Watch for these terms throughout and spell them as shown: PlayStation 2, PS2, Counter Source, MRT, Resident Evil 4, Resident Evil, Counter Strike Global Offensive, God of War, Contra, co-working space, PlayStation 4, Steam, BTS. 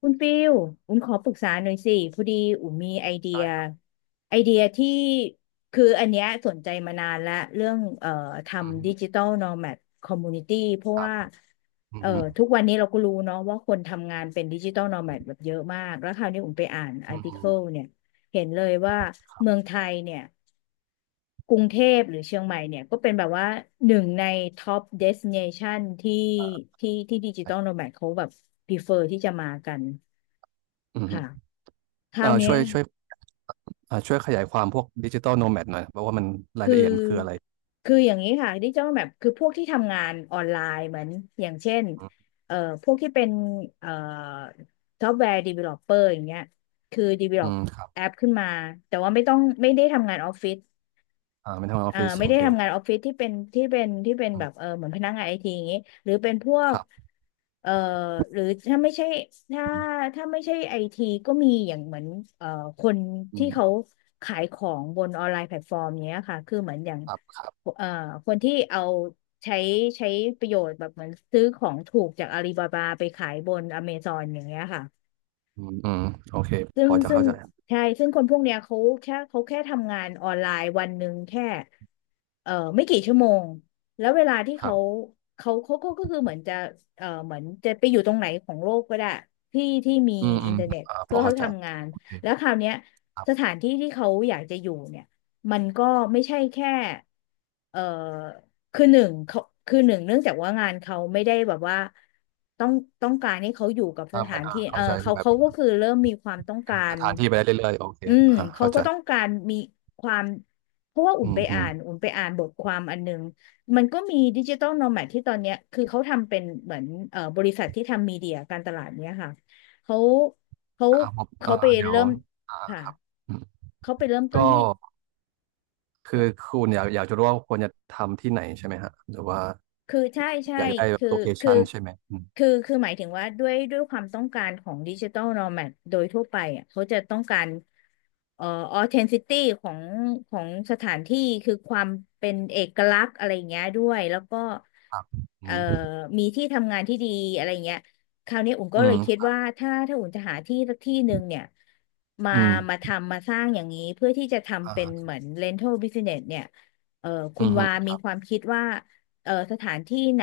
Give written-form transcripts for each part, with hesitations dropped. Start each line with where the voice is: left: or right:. left: คุณฟิลอุณขอปรึกษาหน่อยสิพอดีอุ้มมีไอเดีย
right: ได้ครับ
left: ไอเดียที่อันเนี้ยสนใจมานานละเรื่อง
right: อื
left: ทำดิจิ
right: ม
left: ตอลโนแมดคอมมูนิตี้เพราะ
right: ครับ
left: ว่า
right: อืม
left: เอ่อ
right: อืม
left: ทุกวันนี้เราก็รู้เนาะว่าคนทำงานเป็นดิจิตอลโนแมดแบบเยอะมาก แล้วคราวนี้อุ้มไปอ่านอา
right: อื
left: ร์
right: ม
left: ติ
right: ฮึ
left: เคิลเนี่ยเห็นเลยว่าเมืองไทยเนี่ยกรุงเทพหรือเชียงใหม่เนี่ยก็เป็นแบบว่าหนึ่งในท็อปเดส i n a t ชันที่ที่ดิจิตอ
right: ไ
left: ลโนแมดเขาแบบ prefer ที่จะมากัน
right: อื
left: ค่ะ
right: ม
left: คราวเนี้
right: ช่
left: ย
right: วยช่วยช่วยขยายความพวกดิจิตอลโนแมดหน่อยเพราะว่ามันราย
left: คือ
right: ละเอียดมันคืออะไร
left: คืออย่างนี้ค่ะดิจิทัลแมปคือพวกที่ทำงานออนไลน์เหมือนอย่างเช่น
right: อืม
left: เอ่อพวกที่เป็นเอ่อซอฟต์แวร์ดีเวลลอปเปอร์อย่างเงี้ยคือดีเวลล
right: อื
left: อ
right: มครับ
left: แอปขึ้นมาแต่ว่าไม่ได้ทำงานออฟฟิศ
right: อ่าเป็นทำงานออฟฟิศ
left: ไม่
right: โอ
left: ได้
right: เค
left: ทำงานออฟฟิศที่เป็น
right: อื
left: แบ
right: ม
left: บเออเหมือนพนักงานไอทีอย่างงี้หรือเป็นพว
right: ค
left: ก
right: รับ
left: เอ่อหรือถ้าไม่ใช่ถ้า
right: อืม
left: ถ้าไม่ใช่ไอทีก็มีอย่างเหมือนเอ่อคน
right: อื
left: ที่เขา
right: ม
left: ขายของบนออนไลน์แพลตฟอร์มเนี้ยค่ะคือเหมือนอย่าง
right: ครับครับ
left: เอ่อคนที่เอาใช้ใช้ประโยชน์แบบเหมือนซื้อของถูกจากอาลีบาบาไปขายบนอเมซอนอย่างเงี้ยค่ะ
right: อืมอืมโอเค
left: ซึ่
right: พ
left: ง
right: อจะ
left: ซึ่ง
right: เข้าใจ
left: ใช่ซึ่งคนพวกเนี้ยเขาแค่ทำงานออนไลน์วันหนึ่งแค่ไม่กี่ชั่วโมงแล้วเวลาที่
right: ครับ
left: เขาก็คือเหมือนจะเหมือนจะไปอยู่ตรงไหนของโลกก็ได้ที่มี
right: อืมอื
left: อิน
right: ม
left: เทอร์เน็ต
right: อ่าพ
left: เพื่
right: อ
left: อ
right: เข้า
left: เขา
right: ใจ
left: ทำงาน
right: โอเค
left: แล้วคราวเนี้ย
right: ครับ
left: สถานที่ที่เขาอยากจะอยู่เนี่ยมันก็ไม่ใช่แค่เอ่อ คือหนึ่งเขาคือหนึ่งเนื่องจากว่างานเขาไม่ได้แบบว่าต้องต้องการให้เขาอยู่กับส
right: ถ้า
left: ถา
right: ไม่
left: น
right: อ่า
left: ที่เอ
right: เข้า
left: อ
right: ใจ
left: เขา
right: แบบ
left: เขาก็คือเริ่มมีความต้อง
right: เป็
left: กา
right: นส
left: ร
right: ถานที่ไปได้เรื่อยๆโอเค
left: อืม
right: อ่า
left: เขา
right: เข้าใจ
left: ก็ต้องการมีความเพราะว่า
right: อืมอืม
left: อุ่นไปอ่านบทความอันหนึงมันก็มีดิจิตอลโนแมดที่ตอนเนี้ยคือเขาทำเป็นเหมือนบริษัทที่ทำมีเดียการตลาดเนี้ยค่ะเขาเขา
right: ครับผมอ่า
left: เขาไป
right: เดี๋ยว
left: เริ่ม
right: อ่า
left: ค่ะ
right: ครับอืม
left: เขาไปเริ่มต้
right: ก็
left: นที่
right: คือคุณอยากอยากจะรู้ว่าควรจะทำที่ไหนใช่ไหมฮะหรือว่า
left: คือใช่ใช่
right: อยากจะได้แบบ
left: คือ
right: โลเค
left: คือ
right: ชั่นใช่ไหมอืม
left: คือหมายถึงว่าด้วยความต้องการของดิจิตอลโนแมดโดยทั่วไปอ่ะเขาจะต้องการเอ่อออเทนซิตี้ของของสถานที่คือความเป็นเอกลักษณ์อะไรอย่างเงี้ยด้วยแล้วก็
right: ครับอื
left: เอ่อ
right: ม
left: มีที่ทำงานที่ดีอะไรอย่างเงี้ยคราวนี้อุ่น
right: อื
left: ก็เลยคิด
right: ม
left: ว่าถ้าอุ่นจะหาที่สักที่หนึ่งเนี่ยมา
right: อืม
left: มาทำมาสร้างอย่างนี้เพื่อที่จะ
right: อ่
left: ทำเป็นเห
right: า
left: มือน rental business เนี่ยเอ่อคุ
right: อื
left: ณ
right: มฮึ
left: วามีความคิดว่า สถานที่ไหน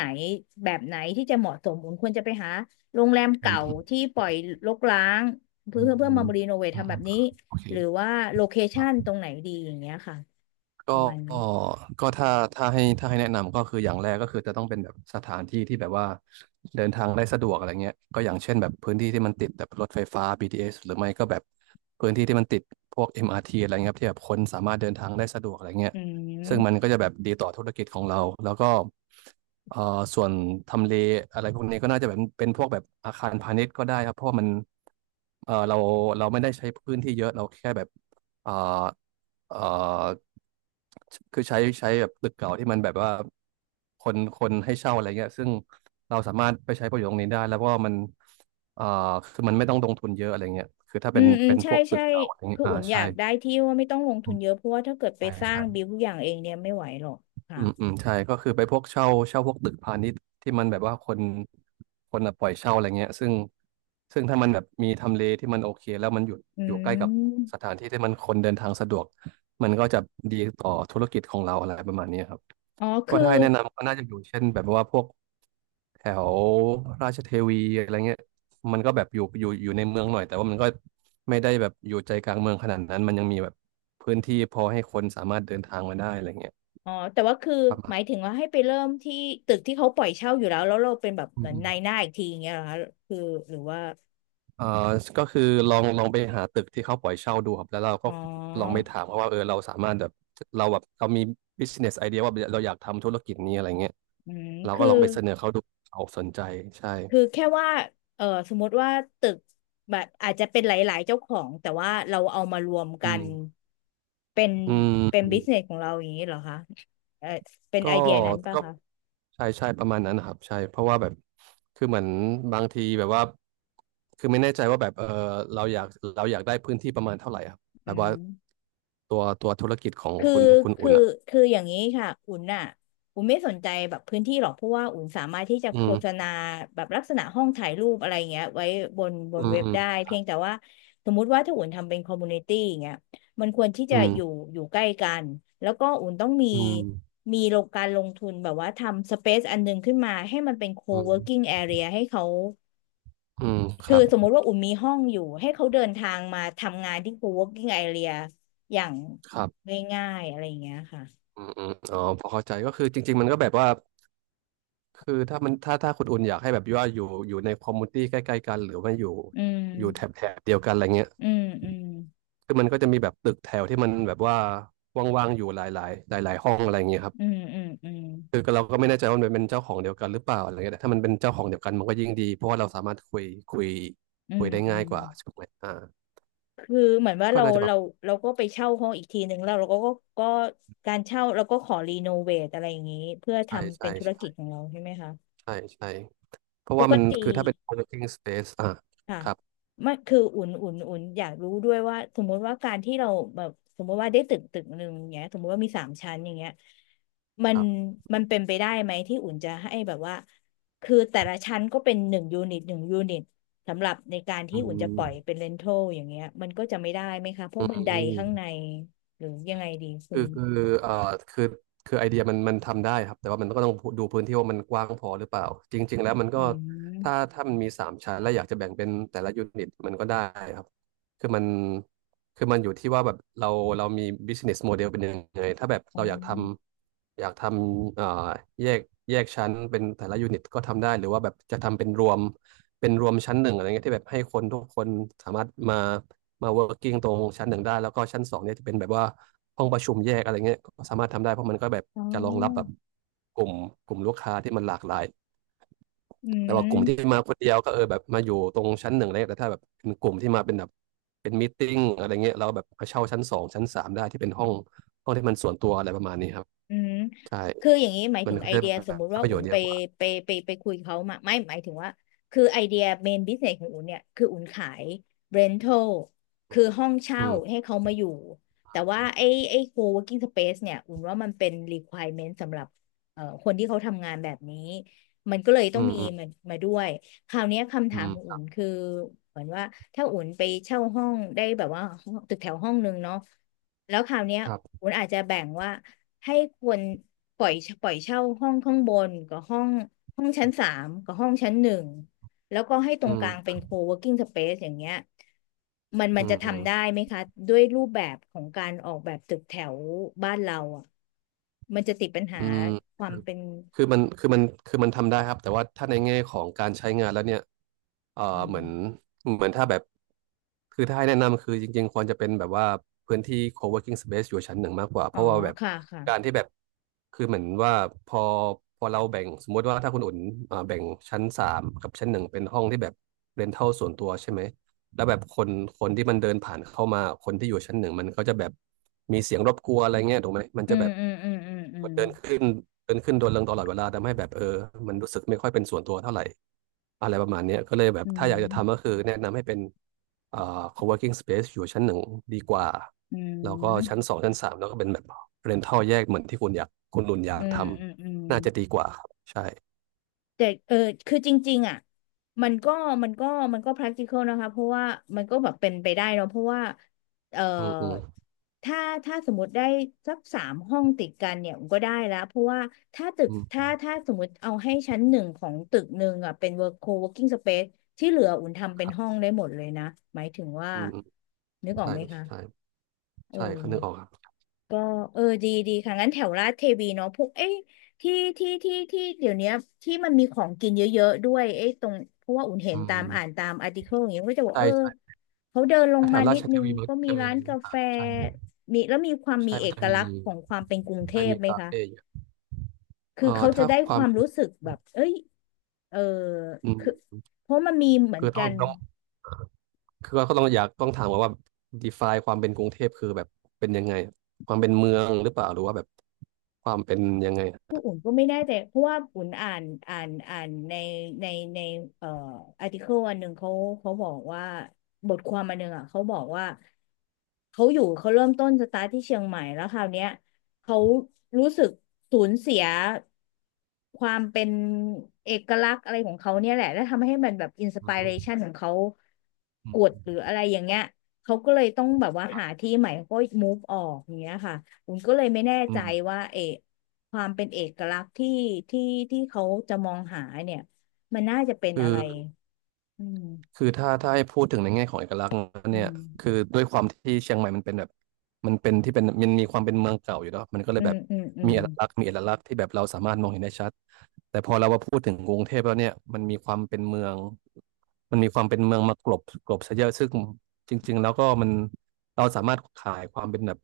left: แบบไหนที่จะเหมาะสมบุญควรจะไปหาโรงแรม
right: อื
left: เก่า
right: มฮึ
left: ที่ปล่อยรกร้าง
right: อืม
left: เพื่อ
right: อืม
left: มารีโนเวท
right: อืม
left: ทำแบ
right: อืม
left: บนี้
right: โอเค
left: หรือว่าโลเค
right: ค
left: ชั
right: รั
left: นต
right: บ
left: รงไหนดีอย่างเงี้ยค่ะประ
right: ก็
left: มาณนี้
right: ก็ถ้าถ้าให้ถ้าให้แนะนำก็คืออย่างแรกก็คือจะต้องเป็นแบบสถานที่ที่แบบว่าเดินทางได้สะดวกอะไรเงี้ยก็อย่างเช่นแบบพื้นที่ที่มันติดแบบรถไฟฟ้า BTS หรือไม่ก็แบบพื้นที่ที่มันติดพวก MRT อมอาร์ทีอะไรเงี้ยครับที่แบบคนสามารถเดินทางได้สะดวกอะไรเงี้ย
left: อื
right: ซึ่ง
left: ม
right: มันก็จะแบบดีต่อธุรกิจของเราแล้วก็เอ่อส่วนทำเลอะไรพวกนี้ก็น่าจะแบบเป็นพวกแบบอาคารพาณิชย์ก็ได้ครับเพราะว่ามันเราเราไม่ได้ใช้พื้นที่เยอะเราแค่แบบ เอ่อเอ่อคือใช้ใช้แบบตึกเก่าที่มันแบบว่าคนคนให้เช่าอะไรเงี้ยซึ่งเราสามารถไปใช้ประโยชน์ตรงนี้ได้แล้วก็มันเอ่อคือมันไม่ต้องลงทุนเยอะอะไรเงี้ยคือถ้า
left: อื
right: เป็น
left: มอืม
right: เป็นพ
left: ใช่
right: วกตึ
left: ใช่
right: กเก่าอะไรเงี้
left: คื
right: ย
left: อ
right: อ่า
left: อุ่นอ
right: ใช่
left: ยากได้ที่ว่าไม่ต้องลงทุ
right: อื
left: น
right: ม
left: เยอะเพราะว่าถ้าเกิดไป
right: ใช่
left: สร้างบิว
right: ใช่
left: ทุกอย่างเองเนี่ยไม่ไหวหรอกค่ะ
right: อืมอืมใช่ก็คือไปพวกเช่าเช่าพวกตึกพาณิชย์ที่มันแบบว่าคนคนอะปล่อยเช่าอะไรเงี้ยซึ่งซึ่งถ้ามันแบบมีทำเลที่มันโอเคแล้วมันอยู่
left: อื
right: อยู่ใกล้กับส
left: ม
right: ถานที่ที่มันคนเดินทางสะดวกมันก็จะดีต่อธุรกิจของเราอะไรประมาณนี้ครับ
left: อ๋อ
right: ก็
left: คือ
right: ถ้าให้แนะนำก็น่าจะอยู่เช่นแบบว่าพวกแถวราชเทวีอะไรเงี้ยมันก็แบบอยู่อยู่อยู่ในเมืองหน่อยแต่ว่ามันก็ไม่ได้แบบอยู่ใจกลางเมืองขนาดนั้นมันยังมีแบบพื้นที่พอให้คนสามารถเดินทางมาได้อะไรเงี้ย
left: อ๋อแต่ว่าคือหมายถึงว่าให้ไปเริ่มที่ตึกที่เขาปล่อยเช่าอยู่แล้วแล้วเราเป็นแบบ
right: อื
left: เห
right: ม
left: มือน
right: อืม
left: นายหน้าอีกทีอย่างเงี้ยเหรอคะคือหรือว่า
right: เอ่อก็คือลองลองไปหาตึกที่เขาปล่อยเช่าดูครับแล้วเราก็
left: อ๋
right: ลองไป
left: อ
right: ถามเขาว่าเออเราสามารถแบบเราแบบเรามี business idea ว่าเราอยากทำธุรกิจนี้อะไรเงี้ย
left: อืม
right: เรา
left: คื
right: ก็
left: อ
right: ลองไปเสนอเขาดูเขาสนใจใช่
left: คือแค่ว่าเออสมมติว่าตึกแบบอาจจะเป็นหลายๆเจ้าของ แต่ว่าเราเอามารวม
right: อื
left: กั
right: ม
left: น เป็น
right: อืม
left: เป็นบิสเนสของเราอย่างนี้เหรอคะเออเป็น
right: ก็
left: ไอเดียนั้นป่ะ
right: ก็
left: คะ
right: ใช่ใช่ประมาณนั้นนะครับใช่เพราะว่าแบบคือเหมือนบางทีแบบว่าคือไม่แน่ใจว่าแบบเออเราอยากเราอยากได้พื้นที่ประมาณเท่าไหร่ครับ
left: อื
right: แบบ
left: ม
right: ว่าตัวตัวธุรกิจของ
left: คือ
right: คุณคุณ
left: คื
right: อุ่
left: อ
right: นอ่ะ
left: คืออย่างนี้ค่ะอุ่นน่ะอุ่นไม่สนใจแบบพื้นที่หรอกเพราะว่าอุ่นสามารถที่จะ
right: อื
left: โฆ
right: ม
left: ษณาแบบลักษณะห้องถ่ายรูปอะไรเงี้ยไว้บ
right: อื
left: น
right: ม
left: เว็บ
right: อืม
left: ได้เพียงแต่ว่าสมมุติว่าถ้าอุ่นทำเป็นคอมมูนิตี้อย่างเงี้ยมันควรที่จะ
right: อืม
left: อยู่ใกล้กันแล้วก็อุ่นต้องมี
right: อืม
left: มีโลงการลงทุนแบบว่าทำสเปซอันหนึงขึ้นมาให้มันเป็นโค
right: อื
left: เวิร์กิ้ง
right: ม
left: แอเรียให้เขา
right: อืมค
left: คือ
right: รับ
left: สมมุติว่าอุ่นมีห้องอยู่ให้เขาเดินทางมาทำงานที่โคเวิร์กิ้งแอรีอย่าง
right: ครับ
left: ง่ายๆอะไรอย่างเงี้ยค่ะ
right: อืมอืมอ๋อพอเข้าใจก็คือจริงๆมันก็แบบว่าคือถ้ามันถ้าถ้าคุณอุ่นอยากให้แบบว่าอยู่อยู่ในคอมมูนิตี้ใกล้ๆกันหรือว่าอยู่
left: อื
right: อยู่แถบ
left: ม
right: แถบเดียวกันอะไรเงี้ย
left: อืมอืม
right: คือมันก็จะมีแบบตึกแถวที่มันแบบว่าว่างๆอยู่หลายๆหลายๆห้องอะไรเงี้ยครับ
left: อืมอืมอืม
right: คือเราก็ไม่แน่ใจว่ามันเป็นเจ้าของเดียวกันหรือเปล่าอะไรเงี้ยแต่ถ้ามันเป็นเจ้าของเดียวกันมันก็ยิ่งดีเพราะว่าเราสามารถคุยคุย
left: อื
right: คุย
left: ม
right: ได้
left: อื
right: ง่าย
left: ม
right: กว่าใช่ไหมอ่า
left: คือเหมือนว่า
right: ก็
left: เรา
right: น่าจะแบบ
left: เราเราก็ไปเช่าห้องอีกทีหนึ่งแล้วเราก็ก็การเช่าเราก็ขอรีโนเวทอะไรอย่างนี้เพื่อ
right: ใช่
left: ทำเป็
right: ใช่
left: นธุร
right: ใ
left: กิจของเราใช่ไหมคะ
right: ช่ใช่ เพราะ
left: ป
right: ว่ามัน
left: กติ
right: คือถ้าเป็น co-working space อ่ะ
left: ค่ะ
right: ครับ
left: ไม่คืออุ่นอยากรู้ด้วยว่าสมมติว่าการที่เราแบบสมมติว่าได้ตึกหนึ่งอย่างเงี้ยสมมติว่ามีสามชั้นอย่างเงี้ยมั
right: ค
left: น
right: รับ
left: มันเป็นไปได้ไหมที่อุ่นจะให้แบบว่าคือแต่ละชั้นก็เป็นหนึ่งยูนิตหนึ่งยูนิตสำหรับในการ
right: อื
left: ที่อุ่นจะ
right: ม
left: ปล่อยเป็นเรนทัลอย่างเงี้ยมันก็จะไม่ได้ไหมคะ เพ
right: อื
left: ราะบันได
right: ม
left: ข้างในหรือยังไงดีคุ
right: คือ
left: ณ
right: คือเอ่อคือคือไอเดียมันมันทำได้ครับแต่ว่ามันก็ต้องดูพื้นที่ว่ามันกว้างพอหรือเปล่าจริงๆแล้วมันก็
left: อืม
right: ถ้าถ้ามันมี3 ชั้นและอยากจะแบ่งเป็นแต่ละยูนิตมันก็ได้ครับคือมันคือมันอยู่ที่ว่าแบบเราเรามี business model เป็นยังไงถ้าแบบ
left: อ๋อ
right: เราอยากทำอยากทำแยกแยกชั้นเป็นแต่ละยูนิตก็ทำได้หรือว่าแบบจะทำเป็นรวมเป็นรวมชั้นหนึ่งอะไรเงี้ยที่แบบให้คนทุกคนสามารถมา มา working ตรงชั้นหนึ่งได้แล้วก็ชั้นสองเนี่ยจะเป็นแบบว่าห้องประชุมแยกอะไรเงี้ยก็สามารถทำได้เพราะมันก็แบบ
left: อ๋
right: จะรองรับแบบ
left: อ
right: กลุ่มกลุ่มลูกค้าที่มันหลากหลาย
left: อื
right: แต่ว่ากลุ่มที่
left: ม
right: มาคนเดียวก็เออแบบมาอยู่ตรงชั้นหนึ่งอะไรเงี้ยแต่ถ้าแบบเป็นกลุ่มที่มาเป็นแบบเป็นมีตติ้งอะไรเงี้ยเราแบบมาเช่าชั้นสองชั้นสามได้ที่เป็นห้องที่มันส่วนตัวอะไรประมาณนี้ครับ
left: อืม
right: ใช่
left: คืออย่างนี้หมาย
right: มั
left: ถึ
right: น
left: ง
right: ก็
left: ไอ
right: จะแ
left: เดียส
right: บ
left: ม
right: บ
left: มุติ
right: ได้
left: ว่า
right: ประโย
left: อุ่
right: ช
left: น
right: น์เย
left: ไป
right: อะกว่า
left: ไปไปไปคุยเขามาไม่หมายถึงว่าคือไอเดียเมนบิสเนสของอุ่นเนี่ยคืออุ่นขายเรน t a ลคือห้อง
right: อื
left: เช่า
right: ม
left: ให้เขามาอยู่แต่ว่า
right: อื
left: ไอโคเวิร์กิ้งสเปซเนี่ยอุ่นว่ามันเป็น requirement สำหรับคนที่เขาทำงานแบบนี้มันก็เลย
right: ม
left: ต้
right: อื
left: องมี
right: ม
left: มันมาด้วย คราวเนี้ยคำ
right: อื
left: ถามของอุ่
right: ม
left: นคือเหมือนว่าถ้าอุ่นไปเช่าห้องได้แบบว่าห้องตึกแถวห้องนึงเนาะแล้วคราวเนี้ย
right: ครับ
left: อุ่นอาจจะแบ่งว่าให้คนปล่อยปล่อยเช่าห้องข้างบนกับห้องชั้นสามกับห้องชั้นหนึ่งแล้วก็ให้ตร
right: อื
left: งกลางเป็น
right: ม
left: โคเวิร์กิ้งสเปซอย่างเงี้ยมั
right: อื
left: นจะทำได้
right: ม
left: ไหมคะด้วยรูปแบบของการออกแบบตึกแถวบ้านเราอ่ะมันจะติดปัญหา
right: อืม
left: ควา
right: ค
left: ม
right: อ
left: เป็น
right: คือมันคือมันคือมันทำได้ครับแต่ว่าถ้าในแง่ของการใช้งานแล้วเนี่ยเอ่อ
left: อื
right: เห
left: ม
right: มือนเหมือนถ้าแบบคือถ้าให้แนะนำคือจริงๆควรจะเป็นแบบว่าพื้นที่ co-working space อยู่ชั้นหนึ่งมากกว่าเพ
left: อ๋อ
right: ราะว่าแบบ
left: ค่ะค่ะ
right: การที่แบบคือเหมือนว่าพอพอเราแบ่งสมมติว่าถ้าคุณอุ่นแบ่งชั้นสามกับชั้นหนึ่งเป็นห้องที่แบบเรนทัลส่วนตัวใช่ไหม แล้วแบบคนที่มันเดินผ่านเข้ามาคนที่อยู่ชั้นหนึ่งมันก็จะแบบมีเสียงรบกวนอะไรเงี้ยถูกไหมมัน
left: อื
right: จะแบ
left: ม
right: บ
left: อืมอืมอืมอืม
right: เดินขึ้นเดินขึ้นโดนลงตลอดเวลาทำให้แบบเออมันรู้สึกไม่ค่อยเป็นส่วนตัวเท่าไหร่อะไรประมาณเนี้ยก็เลยแบบถ้าอยากจะทำก็คือแนะนำให้เป็นเอ่อ co-working space อยู่ชั้นหนึ่งดีกว่า
left: อื
right: แล้วก็ชั้น
left: ม
right: สองชั้นสามแล้วก็เป็นแบบ rental แยกเหมือนที่คุณอยากคุณรุนอยา
left: อื
right: ก
left: ม
right: ท
left: อืมอืมอื
right: ำน่าจะ
left: ม
right: ดีกว่าครับใช่
left: แต่เออคือจริงๆอ่ะมันก็มันก็มันก็ practical นะคะเพราะว่ามันก็แบบเป็นไปได้เนอะเพราะว่าเออ
right: อืมอืม
left: ถ้าสมมติได้สักสามห้องติดกันเนี่ยก็ได้แล้วเพราะว่าถ้าตึก
right: อืม
left: ถ้าถ้าสมมติเอาให้ชั้นหนึ่งของตึกหนึ่งอ่ะเป็น co-working space ที่เหลืออุ่นทำเป็
right: ค
left: น
right: รั
left: ห้อง
right: บ
left: ได้หมดเลยนะหมายถึงว่า
right: อืมอืม
left: นึกออก
right: ใช่
left: ไหม
right: ใช่
left: คะเอ
right: ใช่เขานึกออก
left: อ
right: ครับ
left: ก็เออดีค่ะงั้นแถวลาดเทวีเนาะพวกเอ้ยที่ที่ที่เดี๋ยวเนี้ยที่มันมีของกินเยอะๆด้วยเอ้ยตรงเพราะว่าอุ่นเห็
right: อื
left: นตามอ่าน
right: ม
left: ตามอาร์ติเคิลอย่างเงี้ยก็จะบอก
right: ใช่
left: เออ
right: ใช่
left: เขาเดินลง
right: ถ้าแถ
left: มา
right: วรา
left: นิด
right: ชเท
left: นึง
right: วีมัน
left: ก็
right: ก็
left: มี
right: จะมี
left: ร้านกา
right: อ่า
left: แฟ
right: ใช่อยู่
left: มีแล้วมีความมี
right: ใช่
left: เอ
right: มันจะ
left: ก
right: มี
left: ลักษณ์ของความเป็นกรุงเท
right: จะ
left: พ
right: มี
left: ไหม
right: คา
left: คะ
right: เฟ่เยอะ
left: คือ
right: เอ่อ
left: เขาจะ
right: ถ้า
left: ได้
right: ค
left: ค
right: วาม
left: วาม
right: เป็น
left: รู้สึกแบบเอ้ยเออ
right: อื
left: คือ
right: ม
left: เพราะมันมีเหมือ
right: คื
left: น
right: อต้
left: กั
right: อง
left: น
right: ต้องคือก็ต้องอยากต้องถามก่อนว่า define ความเป็นกรุงเทพคือแบบเป็นยังไงความเป็นเมืองหรือเปล่าหรือว่าแบบความเป็นยังไง
left: คืออุ่นก็ไม่แน่ใจเพราะว่าอุ่นอ่านในในในเอ่ออาร์ติเคิลอันหนึ่งเขาบอกว่าบทความอันหนึ่งอ่ะเขาบอกว่าเขาเริ่มต้นสตาร์ทที่เชียงใหม่แล้วคราวเนี้ยเขารู้สึกสูญเสียความเป็นเอกลักษณ์อะไรของเขาเนี่ยแหละแล้วทำให้มันแบบอินส
right: อื
left: ปิเรชั
right: ม
left: นของเขา
right: อื
left: กดหรื
right: ม
left: ออะไรอย่างเงี้ยเขาก็เลยต้องแบบว่าหาที่ใหม่เขาก็ move ออกอย่างเงี้ยค่ะผมก็เลยไม่แน่ใจ
right: อืม
left: ว่าเออ ความเป็นเอกลักษณ์ที่ที่เขาจะมองหาเนี่ยมันน่าจะเป็น
right: คือ
left: อะไรอืม
right: คือถ้าถ้าให้พูดถึงในแง่ของเอกลักษณ์
left: อื
right: เนี่ย
left: ม
right: คือด้วยความที่เชียงใหม่มันเป็นแบบมันเป็นที่เป็นมันมีความเป็นเมืองเก่าอยู่เนาะมันก็เล
left: อื
right: ยแบ
left: ม
right: บ
left: อืมอื
right: มี
left: ม
right: เอกลักษณ์มีเอกลักษณ์ที่แบบเราสามารถมองเห็นได้ชัดแต่พอเรามาพูดถึงกรุงเทพแล้วเนี่ยมันมีความเป็นเมืองมันมีความเป็นเมืองมากลบซะเยอะซึ่งจริงๆแล้วก็มันเราสามารถขายความเป็นแบบ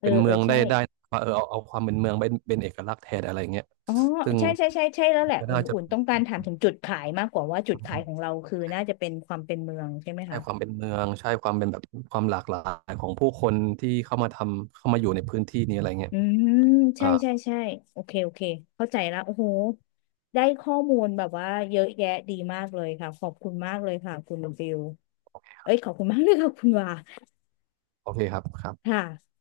left: เออ
right: เป็น
left: เอ
right: เมื
left: อ
right: องได้
left: ใช่
right: ได้ว่าเออเอาความเป็นเมืองเป็นเอกลักษณ์แทนอะไรเงี้ย
left: อ๋อ
right: ซึ่ง
left: ใช่ใช่ใช่ใช่แล้วแหละ
right: ก็น่าจะ
left: อุ่นต้องการถามถึงจุดขายมากกว่าว่าจุดขายของเราคือน่าจะเป็นความเป็นเมืองใช่ไหม
right: ใช่
left: คะ
right: ความเป็นเมืองใช่ความเป็นแบบความหลากหลายของผู้คนที่เข้ามาทำเข้ามาอยู่ในพื้นที่นี้อะไรเงี้ย
left: อืมใช่
right: อ่า
left: ใช่ใช่โอเคโอเคเข้าใจแล้วโอ้โหได้ข้อมูลแบบว่าเยอะแยะดีมากเลยค่ะขอบคุณมากเลยค่ะคุณฟิลเอ้ยขอบคุณมากเลยค่ะคุณวา
right: โอเคครับครับ
left: ค่ะ